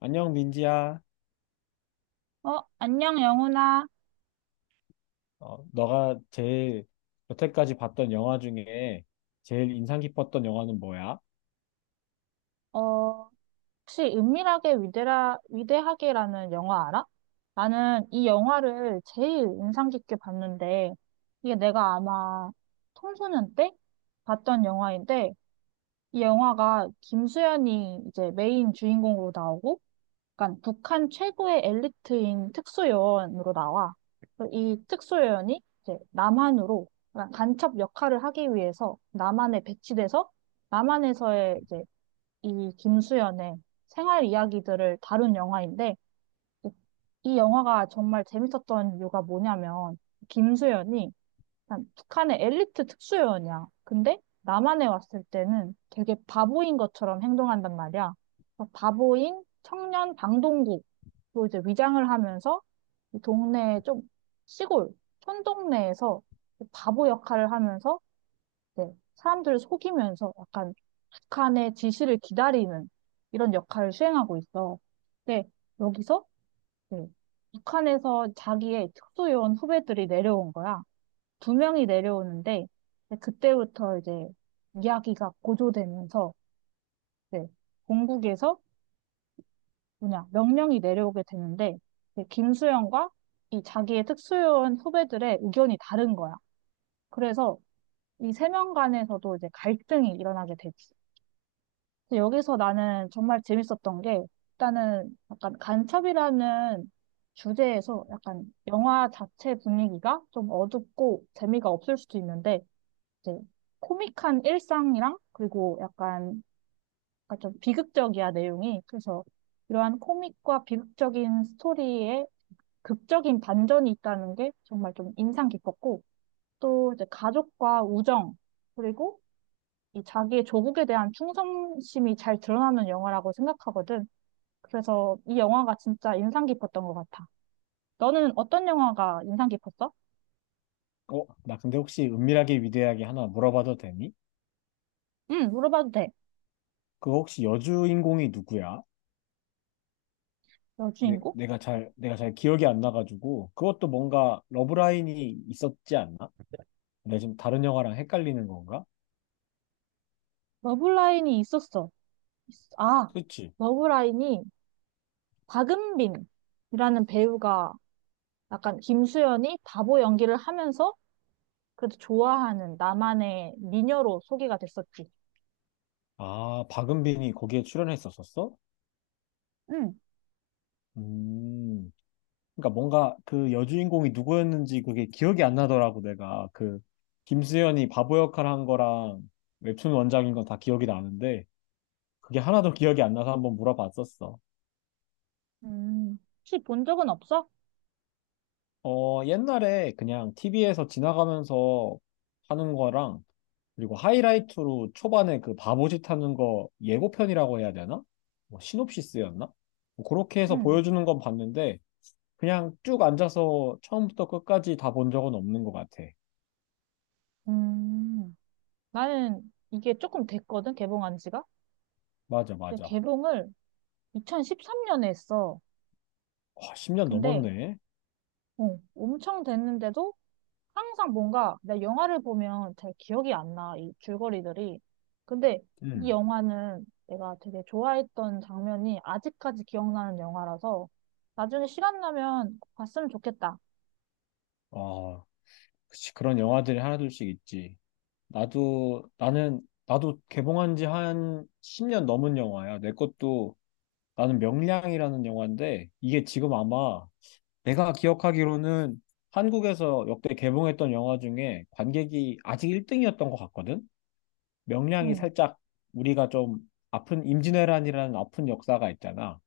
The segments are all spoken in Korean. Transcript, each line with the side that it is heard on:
left: 안녕, 민지야.
right: 어, 안녕, 영훈아.
left: 어, 너가 제일 여태까지 봤던 영화 중에 제일 인상 깊었던 영화는 뭐야?
right: 어, 혹시 은밀하게 위대하게라는 영화 알아? 나는 이 영화를 제일 인상 깊게 봤는데, 이게 내가 아마 청소년 때 봤던 영화인데, 이 영화가 김수현이 이제 메인 주인공으로 나오고, 약간 북한 최고의 엘리트인 특수요원으로 나와. 그래서 이 특수요원이 이제 남한으로 약간 간첩 역할을 하기 위해서 남한에 배치돼서 남한에서의 이제 이 김수현의 생활 이야기들을 다룬 영화인데 이, 이 영화가 정말 재밌었던 이유가 뭐냐면 김수현이 한 북한의 엘리트 특수요원이야. 근데 남한에 왔을 때는 되게 바보인 것처럼 행동한단 말이야. 그래서 바보인 청년 방동국으로 이제 위장을 하면서 이 동네 좀 시골 촌동네에서 바보 역할을 하면서 네, 사람들을 속이면서 약간 북한의 지시를 기다리는 이런 역할을 수행하고 있어. 근데 여기서 네, 북한에서 자기의 특수요원 후배들이 내려온 거야. 두 명이 내려오는데 이제 그때부터 이제 이야기가 고조되면서 네, 본국에서 뭐냐 명령이 내려오게 되는데 이제 김수영과 이 자기의 특수요원 후배들의 의견이 다른 거야. 그래서 이 세 명 간에서도 이제 갈등이 일어나게 되지. 근데 여기서 나는 정말 재밌었던 게 일단은 약간 간첩이라는 주제에서 약간 영화 자체 분위기가 좀 어둡고 재미가 없을 수도 있는데 이제 코믹한 일상이랑 그리고 약간 좀 비극적이야 내용이. 그래서 이러한 코믹과 비극적인 스토리에 극적인 반전이 있다는 게 정말 좀 인상 깊었고 또 이제 가족과 우정 그리고 이 자기의 조국에 대한 충성심이 잘 드러나는 영화라고 생각하거든. 그래서 이 영화가 진짜 인상 깊었던 것 같아. 너는 어떤 영화가 인상 깊었어?
left: 나 근데 혹시 은밀하게 위대하게 하나 물어봐도 되니?
right: 응, 물어봐도 돼.
left: 그거 혹시 여주인공이 누구야? 내,
right: 여주인공?
left: 내가 잘, 내가 잘 기억이 안 나가지고 그것도 뭔가 러브라인이 있었지 않나? 내가 지금 다른 영화랑 헷갈리는 건가?
right: 러브라인이 있었어. 아,
left: 그치?
right: 러브라인이 박은빈이라는 배우가 약간 김수현이 바보 연기를 하면서 그래도 좋아하는 나만의 미녀로 소개가 됐었지.
left: 아, 박은빈이 거기에 출연했었었어?
right: 응.
left: 음, 그러니까 뭔가 그 여주인공이 누구였는지 그게 기억이 안 나더라고. 내가 그 김수현이 바보 역할 한 거랑 웹툰 원작인 건 다 기억이 나는데 그게 하나도 기억이 안 나서 한번 물어봤었어.
right: 혹시 본 적은 없어?
left: 어, 옛날에 그냥 TV에서 지나가면서 하는 거랑 그리고 하이라이트로 초반에 그 바보짓 하는 거 예고편이라고 해야 되나? 뭐 시놉시스였나? 뭐 그렇게 해서
right: 응.
left: 보여주는 건 봤는데 그냥 쭉 앉아서 처음부터 끝까지 다 본 적은 없는 것 같아.
right: 음. 나는 이게 조금 됐거든, 개봉한 지가.
left: 맞아,
right: 근데
left: 맞아.
right: 개봉을 2013년에 했어.
left: 와, 10년
right: 근데,
left: 넘었네.
right: 엄청 됐는데도 항상 뭔가 내 영화를 보면 잘 기억이 안 나, 이 줄거리들이. 근데 이
left: 음.
right: 영화는 내가 되게 좋아했던 장면이 아직까지 기억나는 영화라서 나중에 시간 나면 봤으면 좋겠다.
left: 아, 그치. 그런 영화들이 하나둘씩 있지. 나도 개봉한 지 한 10년 넘은 영화야, 내 것도. 나는 명량이라는 영화인데, 이게 지금 아마 내가 기억하기로는 한국에서 역대 개봉했던 영화 중에 관객이 아직 1등이었던 것 같거든? 명량이
right: 응,
left: 살짝 우리가 좀 아픈, 임진왜란이라는 아픈 역사가 있잖아.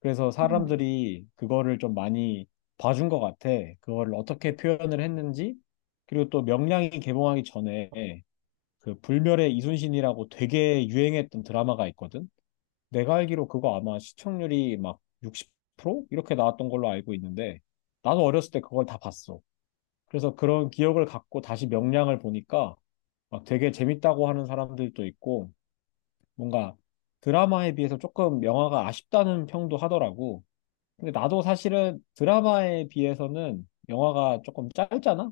left: 그래서
right: 응,
left: 사람들이 그거를 좀 많이 봐준 것 같아. 그거를 어떻게 표현을 했는지. 그리고 또 명량이 개봉하기 전에 그 불멸의 이순신이라고 되게 유행했던 드라마가 있거든. 내가 알기로 그거 아마 시청률이 막 60% 이렇게 나왔던 걸로 알고 있는데 나도 어렸을 때 그걸 다 봤어. 그래서 그런 기억을 갖고 다시 명량을 보니까 막 되게 재밌다고 하는 사람들도 있고 뭔가 드라마에 비해서 조금 영화가 아쉽다는 평도 하더라고. 근데 나도 사실은 드라마에 비해서는 영화가 조금 짧잖아?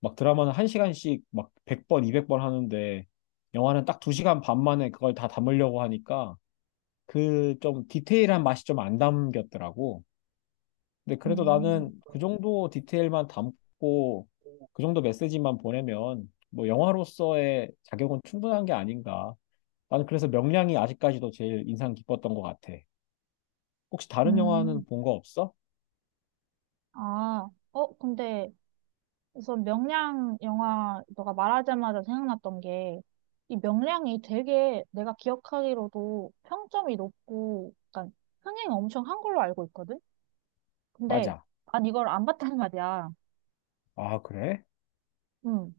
left: 막 드라마는 1시간씩 막 100번, 200번 하는데 영화는 딱 2시간 반 만에 그걸 다 담으려고 하니까 그 좀 디테일한 맛이 좀 안 담겼더라고. 근데 그래도
right: 음.
left: 나는 그 정도 디테일만 담고 그 정도 메시지만 보내면 뭐 영화로서의 자격은 충분한 게 아닌가. 나는 그래서 명량이 아직까지도 제일 인상 깊었던 것 같아. 혹시 다른
right: 음.
left: 영화는 본 거 없어?
right: 아, 근데 우선 명량 영화 너가 말하자마자 생각났던 게 이 명량이 되게 내가 기억하기로도 평점이 높고 약간 흥행 엄청 한 걸로 알고 있거든? 근데
left: 맞아.
right: 난 이걸 안 봤단 말이야.
left: 아, 그래?
right: 음.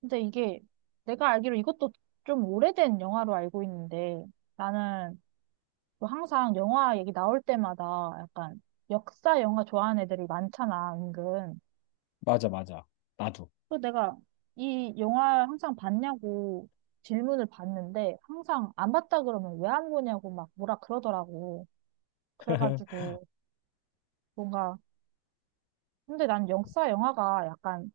right: 근데 이게 내가 알기로 이것도 좀 오래된 영화로 알고 있는데 나는 또 항상 영화 얘기 나올 때마다 약간 역사 영화 좋아하는 애들이 많잖아, 은근.
left: 맞아, 맞아. 나도.
right: 그 내가 이 영화 항상 봤냐고 질문을 봤는데 항상 안 봤다 그러면 왜 안 보냐고 막 뭐라 그러더라고. 그래가지고 뭔가 근데 난 역사 영화가 약간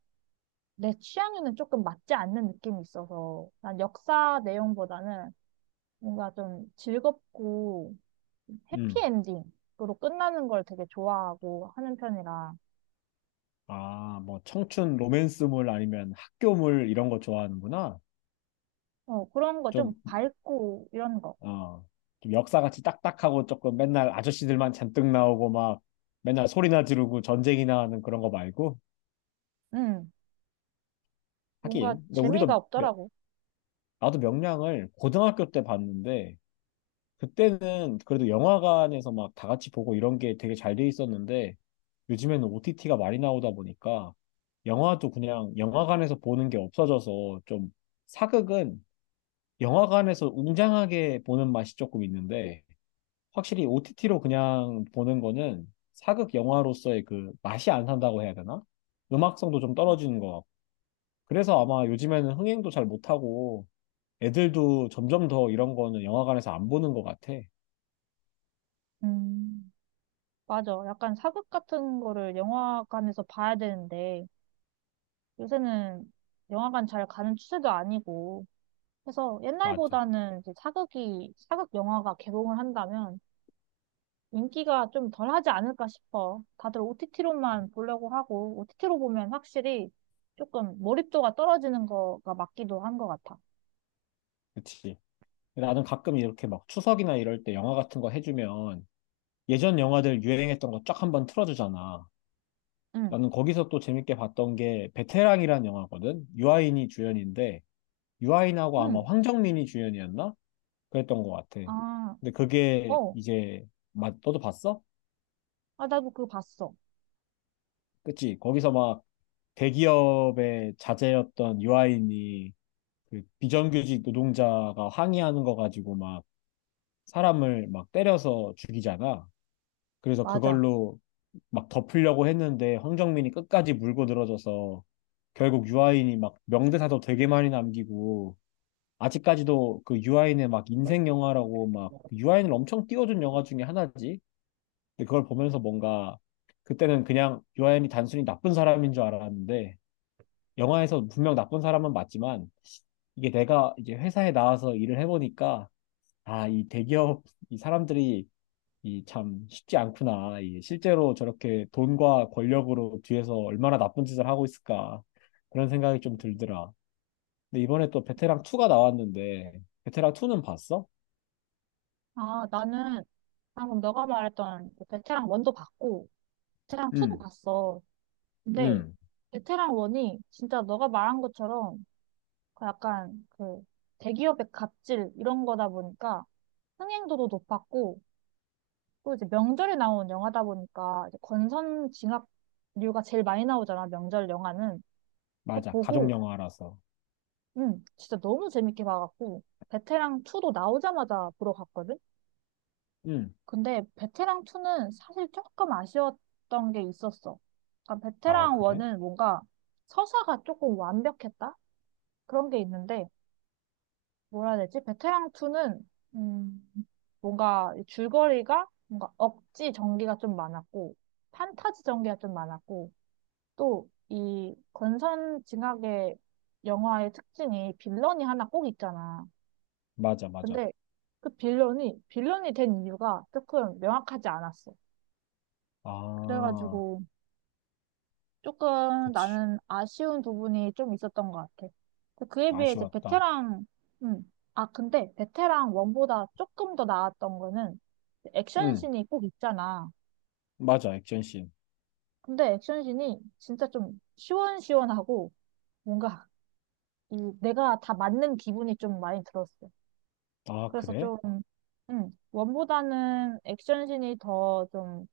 right: 내 취향에는 조금 맞지 않는 느낌이 있어서 난 역사 내용보다는 뭔가 좀 즐겁고
left: 음.
right: 해피엔딩으로 끝나는 걸 되게 좋아하고 하는 편이라.
left: 아, 뭐, 청춘 로맨스물 아니면 학교물 이런 거 좋아하는구나.
right: 어, 그런 거 좀
left: 좀,
right: 밝고 이런 거.
left: 어, 좀 역사같이 딱딱하고 조금 맨날 아저씨들만 잔뜩 나오고 막 맨날 소리나 지르고 전쟁이나 하는 그런 거 말고.
right: 음, 뭔가
left: 하긴.
right: 재미가 없더라고.
left: 나도 명량을 고등학교 때 봤는데 그때는 그래도 영화관에서 막 다 같이 보고 이런 게 되게 잘 돼 있었는데 요즘에는 OTT가 많이 나오다 보니까 영화도 그냥 영화관에서 보는 게 없어져서 좀, 사극은 영화관에서 웅장하게 보는 맛이 조금 있는데 확실히 OTT로 그냥 보는 거는 사극 영화로서의 그 맛이 안 산다고 해야 되나? 음악성도 좀 떨어지는 것 같고. 그래서 아마 요즘에는 흥행도 잘 못하고 애들도 점점 더 이런 거는 영화관에서 안 보는 것 같아.
right: 음. 맞아. 약간 사극 같은 거를 영화관에서 봐야 되는데, 요새는 영화관 잘 가는 추세도 아니고, 그래서
left: 맞아.
right: 옛날보다는 이제 사극 영화가 개봉을 한다면 인기가 좀 덜하지 않을까 싶어. 다들 OTT로만 보려고 하고, OTT로 보면 확실히 조금 몰입도가 떨어지는 거가 맞기도 한 것 같아.
left: 그치. 나는 가끔 이렇게 막 추석이나 이럴 때 영화 같은 거 해주면 예전 영화들 유행했던 거 쫙 한번 틀어주잖아.
right: 응,
left: 나는 거기서 또 재밌게 봤던 게 베테랑이란 영화거든. 유아인이 주연인데 유아인하고 아마
right: 응.
left: 황정민이 주연이었나? 그랬던 것 같아.
right: 아,
left: 근데 그게
right: 어.
left: 이제 맞 너도 봤어?
right: 아, 나도 그거 봤어.
left: 그치? 거기서 막 대기업의 자제였던 유아인이 그 비정규직 노동자가 항의하는 거 가지고 막 사람을 막 때려서 죽이잖아. 그래서
right: 맞아.
left: 그걸로 막 덮으려고 했는데 황정민이 끝까지 물고 들어져서 결국 유아인이 막 명대사도 되게 많이 남기고 아직까지도 그 유아인의 막 인생 영화라고 막 유아인을 엄청 띄워준 영화 중에 하나지. 근데 그걸 보면서 뭔가 그때는 그냥 유아인이 단순히 나쁜 사람인 줄 알았는데 영화에서 분명 나쁜 사람은 맞지만 이게 내가 이제 회사에 나와서 일을 해보니까, 아, 이 대기업 이 사람들이 이 참 쉽지 않구나. 이 실제로 저렇게 돈과 권력으로 뒤에서 얼마나 나쁜 짓을 하고 있을까. 그런 생각이 좀 들더라. 근데 이번에 또 베테랑 2가 나왔는데, 베테랑 2는 봤어?
right: 아, 나는 방금 너가 말했던 그 베테랑 원도 봤고, 베테랑 2도
left: 응,
right: 봤어. 근데
left: 응.
right: 베테랑 1이 진짜 너가 말한 것처럼 그 약간 그 대기업의 갑질 이런 거다 보니까 흥행도도 높았고 또 이제 명절에 나온 영화다 보니까 이제 권선 징악류가 제일 많이 나오잖아, 명절 영화는. 그
left: 맞아. 가족
right: 보고
left: 영화라서.
right: 진짜 너무 재밌게 봐갖고 베테랑 2도 나오자마자 보러 갔거든.
left: 응.
right: 근데 베테랑 2는 사실 조금 아쉬웠던 게 있었어. 그러니까
left: 아,
right: 베테랑
left: 그래?
right: 1은 뭔가 서사가 조금 완벽했다? 그런 게 있는데, 뭐라 해야 되지? 베테랑 2는, 음, 뭔가 이 줄거리가 뭔가 억지 전개가 좀 많았고, 판타지 전개가 좀 많았고, 또 이 권선징악의 영화의 특징이 빌런이 하나 꼭 있잖아.
left: 맞아, 맞아.
right: 근데 그 빌런이 된 이유가 조금 명확하지 않았어.
left: 아,
right: 그래가지고, 조금
left: 그치.
right: 나는 아쉬운 부분이 좀 있었던 것 같아. 그에 비해 이제
left: 아쉬웠다.
right: 베테랑, 근데 베테랑 원보다 조금 더 나았던 거는
left: 응,
right: 액션씬이 꼭 있잖아.
left: 맞아. 액션씬.
right: 근데 액션씬이 진짜 좀 시원시원하고 뭔가 이 내가 다 맞는 기분이 좀 많이 들었어.
left: 아,
right: 그래서
left: 그래?
right: 좀, 원보다는 액션씬이 더 좀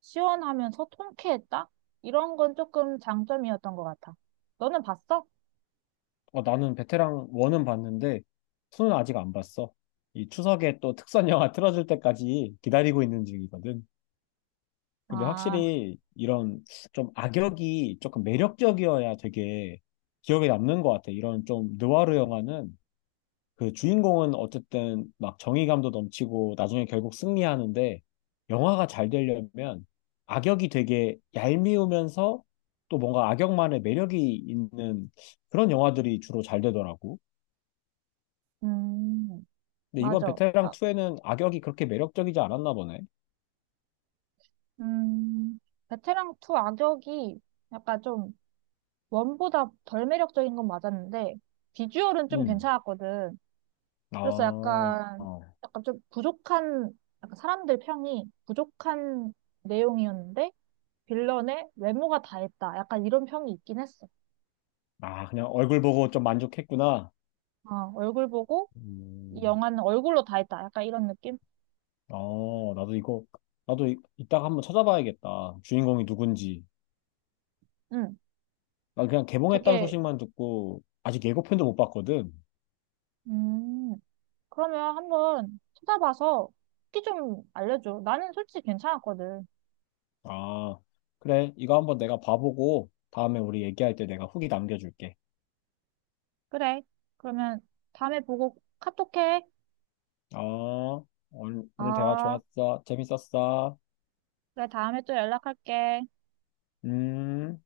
right: 시원하면서 통쾌했다? 이런 건 조금 장점이었던 것 같아. 너는 봤어?
left: 어, 나는 베테랑 원은 봤는데 투는 아직 안 봤어. 이 추석에 또 특선 영화 틀어줄 때까지 기다리고 있는 중이거든. 근데
right: 아.
left: 확실히 이런 좀 악역이 조금 매력적이어야 되게 기억에 남는 것 같아. 이런 좀 느와르 영화는 그 주인공은 어쨌든 막 정의감도 넘치고 나중에 결국 승리하는데 영화가 잘 되려면 악역이 되게 얄미우면서 또 뭔가 악역만의 매력이 있는 그런 영화들이 주로 잘 되더라고.
right: 음,
left: 근데 이번
right: 맞아.
left: 베테랑 2에는 악역이 그렇게 매력적이지 않았나 보네.
right: 음, 베테랑 2 악역이 약간 좀 원보다 덜 매력적인 건 맞았는데 비주얼은 좀
left: 음.
right: 괜찮았거든.
left: 아,
right: 그래서
left: 어.
right: 약간 좀 부족한 약간 사람들 평이 부족한 내용이었는데 빌런의 외모가 다 했다. 약간 이런 평이 있긴 했어.
left: 아, 그냥 얼굴 보고 좀 만족했구나.
right: 어, 얼굴 보고 이
left: 음.
right: 영화는 얼굴로 다 했다. 약간 이런 느낌?
left: 어, 나도 이거, 나도 이, 이따가 한번 찾아봐야겠다, 주인공이 누군지.
right: 음,
left: 나 그냥 개봉했다는
right: 되게.
left: 소식만 듣고 아직 예고편도 못 봤거든.
right: 음. 그러면 한번 찾아봐서 후기 좀 알려줘. 나는 솔직히 괜찮았거든.
left: 아, 그래. 이거 한번 내가 봐보고 다음에 우리 얘기할 때 내가 후기 남겨줄게.
right: 그래. 그러면 다음에 보고 카톡해.
left: 아, 오늘 대화
right: 아,
left: 좋았어. 재밌었어.
right: 그래. 다음에 또 연락할게.
left: 음.